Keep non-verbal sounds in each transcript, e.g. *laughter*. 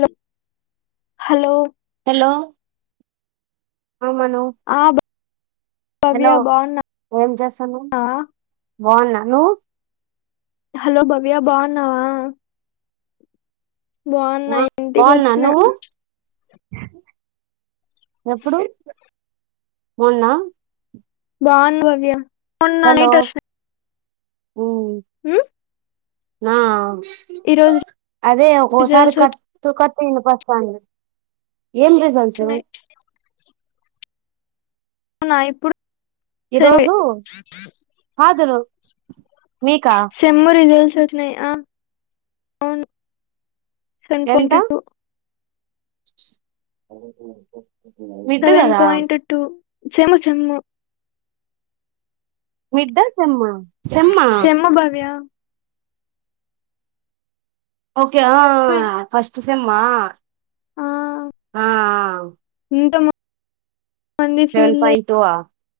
లో hello hello ఆ మను ఆ భవ్య హలో బాగున్నావా ఏం చేస్సన్నావ్ బాగున్నా నువ్వు హలో భవ్యా బాగున్నావా బాగున్నా ఆ, బాగున్నా ఇంటికొచ్చిన నువ్వు ఎప్పుడు మొన్నా బాగున్న బవ్య మొన్న హలో నైట్ వచ్చిన ఉమ్, ఉ నా అదే ఒకోసారి రిజల్ట్స్ కట్ కట్ పిండి కొస్తాంది ఏం రిజల్ట్స్ వచ్చినాయి అవునా ఎప్పుడు ఈరోజు హాజరు మీకా సెమ్ రిజల్ట్స్ *unintelligible* అవును సెవన్ ఎంత పాయింట్ టు మిడ్ సెవెన్ కదా పాయింట్ టూ సెమ్ము సెమ్ము మిడ్డా సెమ్మా సెమ్మా సెమ్ము భవ్యా ఓకే ఆ మే ఫస్ట్ సేమ్మా ఆ ఆ ఆ ఎంత మంది న్ ఫెయిల్ పయితో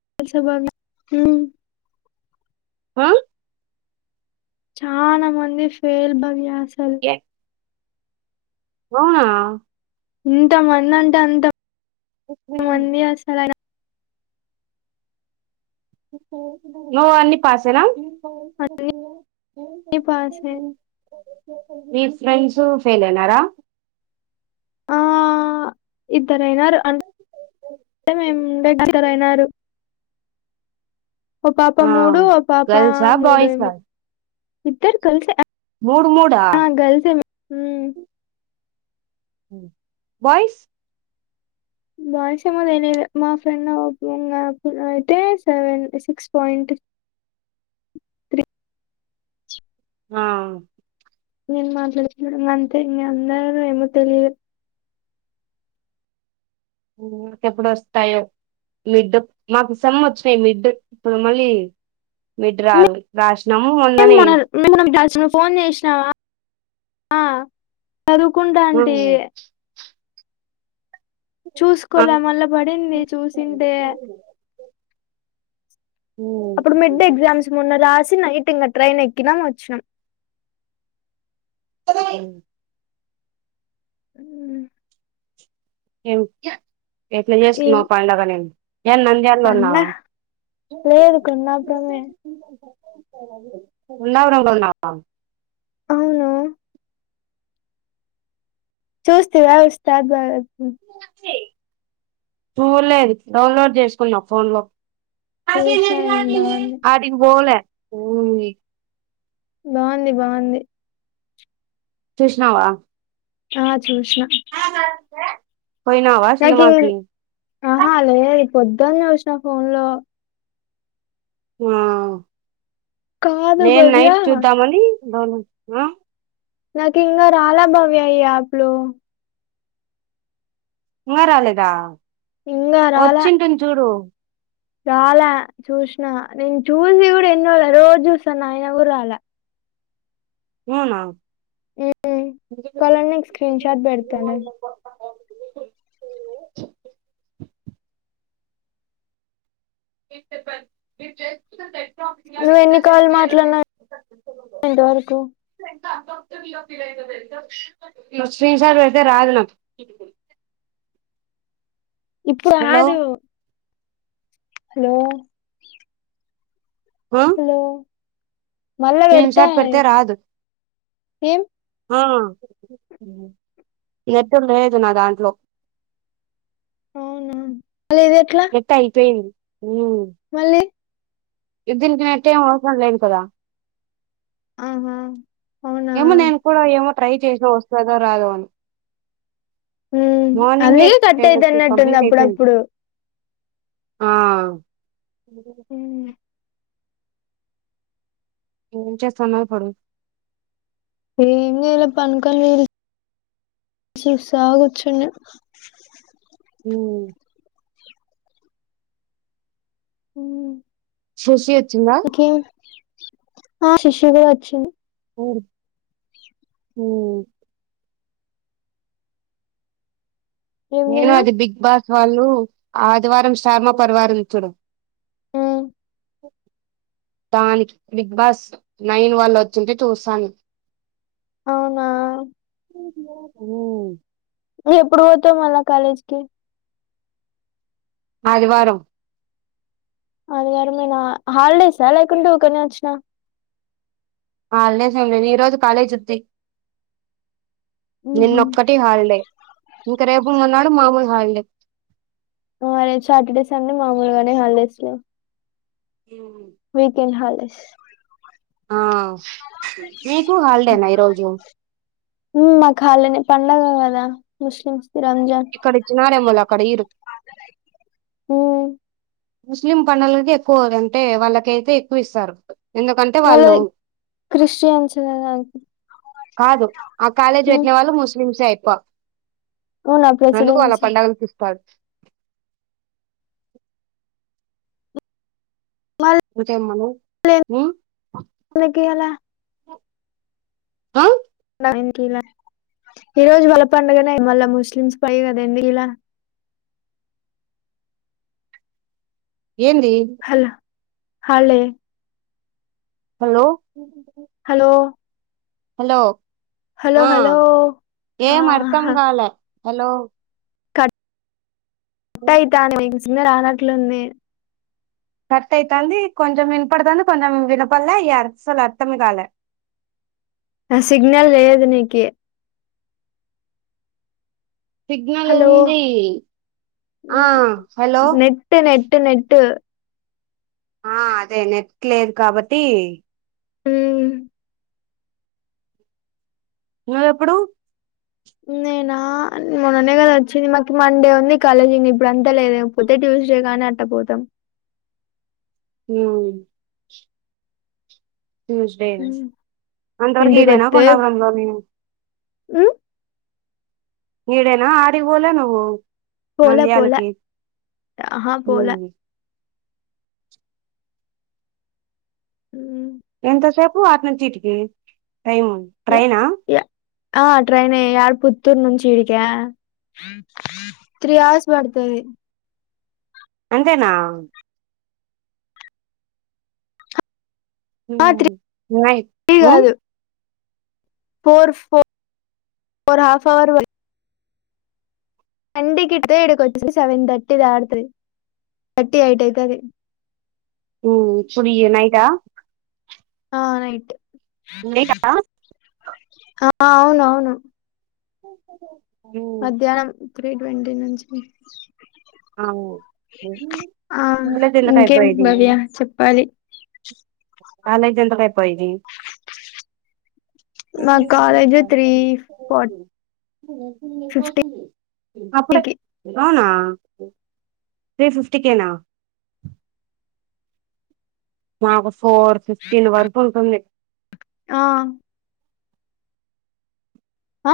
*unintelligible* చానా మంది ఫేల్ బంగ్యస్త స్తరు అవునా. ఇంత మంది అంటే అంత. మంది ఓస్తాడయన. నువ్వని పాసెన. అన్ని పాసే. మీ ఫ్రెండ్స్ ఫెలైనర.. ఆ ఇ. తరైనారు ఆ *unintelligible* మేముండ అజరైనరూ ఒ పాప ఆ మూడు ఒ పాప గర్ల్సా బాయ్సా మూడేమో. ఇద్దరు కాల్స్తే. మూడు మూడా. ఉమ్. బాయ్స్ బాయ్స్ ఏమో తెలీదు మా ఫ్రెండ్ *unintelligible* అయితే సెవెన్ సిక్స్ పాయింట్ త్రీ. ఆ. నేన్ మాట్లాడుతున్నా అంతే మీ అందరూ ఏమో తెలిదు. హమ్ ఎప్పుడొస్తాయో మిడ్ మాకు సేమ్ వచ్చినాయ్ మిడ్ ఇప్పుడు మళ్ళీ. మిడ్ రాలి రాసినాము మొన్ననే మోనాల్ *unintelligible* ఫోన్ జేష్ణవ. ఆ. చదువుకుంటంటి. ఆ చూస్కోలా మళ్ళా పడింది చూసింటే. ఉమ్. అప్పుడు మిడ్ ఎగ్జామ్స్ మొన్న రాసిన. ట్రెన్ ఎక్కిన వచ్చినా. *unintelligible* ఉమ్. ఏం. ఎట్లా జేస్కున్నావ్ పండగని. పన్న లేదు కొన్న *unintelligible* ఉన్నావర ఉన్నావ. అవును చూస్తివ ఉస్తాద్ బాగత్. ఉమ్. చూలేదు డౌన్లోడ్ చేసుకున్నా ఫోన్ లో. చూసినా నేను *unintelligible* బాగుంది అటికిబోలే ఓ. బాంధి బాంధి. చూష్ణావ. అ చూసినా ఏ నకి ఆహా లేధు ఐపి పొద్దున్న చూసిన ఫోన్ లో ఆ కాదు భవ్యా బను ఆ నాకు ఇంకా రాలా భవ్య ఈ యాప్లు ఉంగరాలదా వచ్చింటూది చూడు రాలే చూసిన నేను చూసి కూడా ఎన్నోళ్ల రోజు చూసాను ఆయన కూడా రాలే అవునా ఉమ్ కలనిక్ స్క్రీన్ షాట్ పెడ్తా లే మీ *unintelligible* నువ్వ ఎన్నికళ్లుు మాట్లాడిన ఇంతవరకు శ్రీనిసారు అయితే రాదులు ఇప్పుడు అదు హలో హలో మళ్ళా పెడతా స్లీన్సాట్ పతే రాదు ఏం ఆ నేటు లేదు నా దాంట్లో అవునా మళ్ళీ ఇది ఎట్లా ఎట్ట అయిపోయింది ఉమ్ మళ్ళీ ఇద్దనికి న టైం వసం లేను కదా ఆహా అవునా ఏమో నేన్ కూడా ఏమో ట్రై చేసే వస్తుందో రాదు అని ఉ మార్నింగే అందుకే కట్ టెన్ అయితు అన్నట్టుంది కంప్లీట్ అయిపోయింది అప్పుడప్పుడు ఆ ఉమ్ ఉమ్, ఎమ్ చెస్టునావ్ ఇపుడు ఎమ్ చెయ్లే పంకల్ రీల్ సుస్సా కూచున్న మ్మ్ మ్మ్ శశి ఓకే ఆ శిశు కూడ వచ్చింది మ్మ్ ఏం నేను తిన్నా అది బిగ్ బాస్ వాళ్ళు ఆదివారం స్టార్మ పరివార్ ఉంది చూడు మ్మ్ దానికి బిగ్ బాస్ నైన్ వాళ్ళు వచ్చింటే చూశాను అవునా మ్మ్ ఎప్పుడు పోతావు మళ్ళ కాలేజ్కి ఆదివారం ఆదివారమేనా హాలిడేసా లేకుంటే ఊకనే వచ్చినా హాలిడేస్ ఏం లేదు ఈ రోజు కాలేజ్ ఉద్ది ఉహు. నిన్నొక్కటి హాలిడే ఇంక రేపు మొన్నాడు మామూలు వాళ్ళే ఆ రేపు సాటర్డే సండే మామూలుగానే హాలిడేస్ వీకెండ్ హాల్ బస్ ఆ మీకు హాలీడేన ఈ రోజు మాకు హాలిడేనే పండగ కదా ముస్లిమ్స్ కి రంజాన్ ఇక్కడ ఇచ్చినారెమోలె అక్కడ ఈరు ఉ హ్మ్ ముస్లిం పండగలకి ఎక్కువ అంటే వాళ్ళకైతే ఎక్కువ ఇస్తారు ఎందుకంటే వాళ్ళు వాళ్ళది క్రిస్టియన్స్ కదా కాదు ఆ కాలేజీ పెట్టిన వాళ్ళు ముస్లిమ్సే ఆయ్ప ఊన ప్రెసిడెన్సీ పల్చ్ మల్ ఇంకేం మను లెన్ ఉమ్ ఎందుకు ఇయ్యలా ఆ వెంకీల ఈ రోజు వల్ల పండుగనే మళ్ళా ముస్లిమ్స్ పై కదా ఎందుకీల ఏంది హాల్డే హలో హలో హలో హలో ఆ హలో ఏం ఆహ్ అర్థం కాలే హలో కట్ *unintelligible* ఇంక రానట్లుంది కట్ అయితాంది కొంచెం వినపడుతాంది కొంచెం వినపడలే ఇగ అసలే అర్థమే కాలే ఆ సిగ్నల్ లేదు నీకి సిగ్నల్ హలో ఉంది ఆ హలో నెట్ నెట్ నెట్ ఆ అదే నెట్లేదు కాబట్టి హ్మ్ నువ్వు ఎప్పుడు నేనా మొన్ననే కదా వచ్చింది మాకి మండే ఉంది కాలేజీ ఇప్పుడు అంతా లేదు కాపోతే ట్యూస్డే కాని అట్టపోదాం హ్మ్ ట్యూస్డే ఉమ్. అంతవరకు ఈడెనా ఇంటికొత్తే కొండాపురంలోనేనా హ్మ్ ఈడేనా ఆడికి పోలే నువ్వు పోలే పోలే నంద్యాలకి ఆహా పోలే ఉమ్ ఉ ఎంతసేపు అటునుంచిటికి ట్రైన్ యా ట్రైనా యా ఆ ట్రైన్ యాడ పుత్తూరు నుంచి ఈడికా త్రీ అవర్స్ పడుతుది అంతేనా ఆ త్రీ ఆమ్ కాదు ఫోర్ ఫోర్ హాఫ్ ఆవర్ పడుతది ఎక్కితే ఈడికొచ్చే సెవెన్ తర్టీ దాటుతది తర్టీ యయిట్ అయితది ఉ ఇపుడు నైటా ఆ నైట్ *inaudible* ఆ అవున అవును ఓ మధ్యాహ్నం త్రీ ట్వంటీ నుంచి అవును ఆ ఎందుకు ఇంకేం అయిపోయేది భవ్య చెప్పాలి వాళ్ళకి మా కాలేజ్ త్రీ ఫార్ *unintelligible* ఫిఫ్టీకి ది అప్పుడే అవునా త్రీ ఫిఫ్టీకేనా మాకు ఫోర్ ఫిఫ్టీన్ వరకు ఉంటుంది ఆ ఆ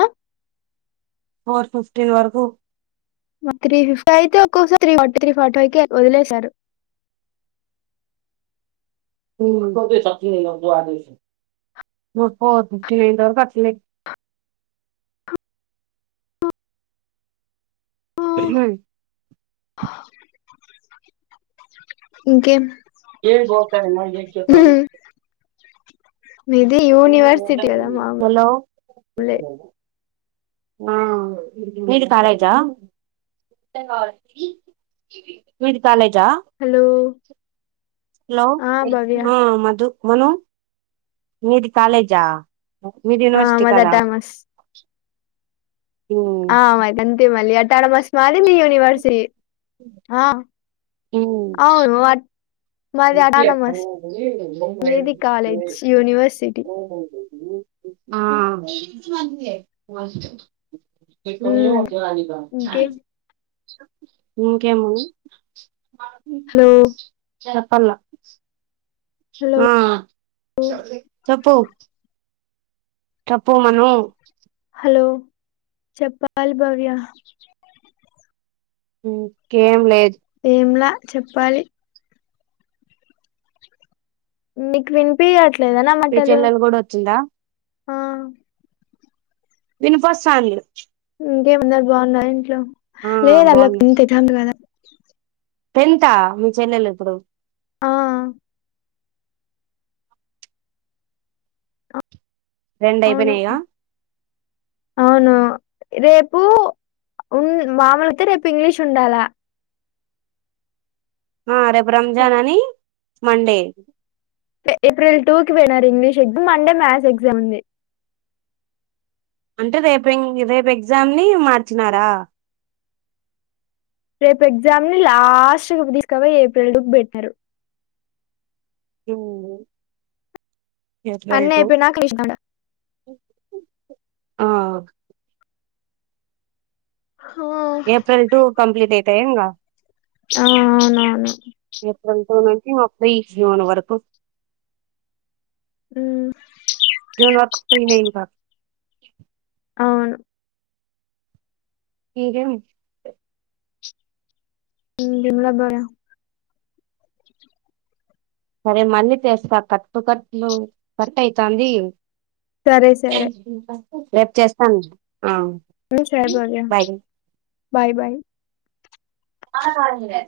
ఫోర్ ఫిఫ్టీన్ వరకు త్రీ ఫిఫ్టీ అయితే ఒక్కోసారి three forty three forty five క వదిలేసారు చ *inaudible* హ ఇంకే *inaudible* కేక బతా మ ఏ చేతా మీది యూనివర్సిటీ కదా మామూలే హలో మీది కాలజా మీది కాల హలో హలో ఆ భవ్య మధు కొను మీది కాాలేజా మీరు ఆ యనివర్సిటీ మాది కదా ఉమ్ ఆయి అంతిమల్ అ త మాలిని యూనివర్సిటీ ఆ ఉమ్ అవును అ *unintelligible* మీది కాలేజ్ యూనివర్సిటీ ఆ *inaudible* ది చా *unintelligible* ఉమ్, ఇంకేం ఇంకేము హలో ఆ చెప్పలా హలో ఆ చెప్పు చేప్పుమను హలో చెప్పాలి భవ్య ఇంకేం లేదు ఏంలా చెప్పాలి మీకు వినిపి అట్లా లేద నా మీ మాటాలు చెల్లెలు కూడా వచ్చిందా ఆహ్ వినిపాస్ సంధి ఇంకేం మున్నది బాగున్నా ఇంట్లో ఆ లే లేద అల్ నింతతి అమ్దా *unintelligible* టెంతా మీ చెల్లెలు ఇప్పుడు ఆ రెండు అవును అయిపోయినాయిగా అవును రేపు ఉ మామూలతో రేపు ఇంగ్లీష్ ఉండాలా ఆ రేపు రంజాన్ అని మండే ఏప్రిల్ టూ కి పోయినారు ఇంగ్లీష్ ఎగ్జామ్ మండే మ్యస్ ఎగ్జామ్ ఉంది అంటే రేపు రేపు ఎగ్జామ్ ని మార్చినారా రేపు ఎగ్జామ్ ని లాస్ట్ తీసుకవాయ్ ఏప్రిల్ పెట్టినారు ఉహ్ అన్న ఎప్పుయి నాకా కలిష్ ఆ ఆ ఏప్రిల్ టూ కంప్లీటయి త ఇంగా ఆ అవునవును మేము అపుడే చేసినం వరకు అ జూన్ వరకు ఫ్రీనే ఇంకా అవును ఏరం ఎమ్లా బా సరే మళ్ళీ తెస్తా కట్టు కట్లు కట్ ఐతుంది సరే సరే స రేపు చేస్తాను ఆ అ సబాల బాయ్ బాయ్ బాయ్ అ కాల ఎ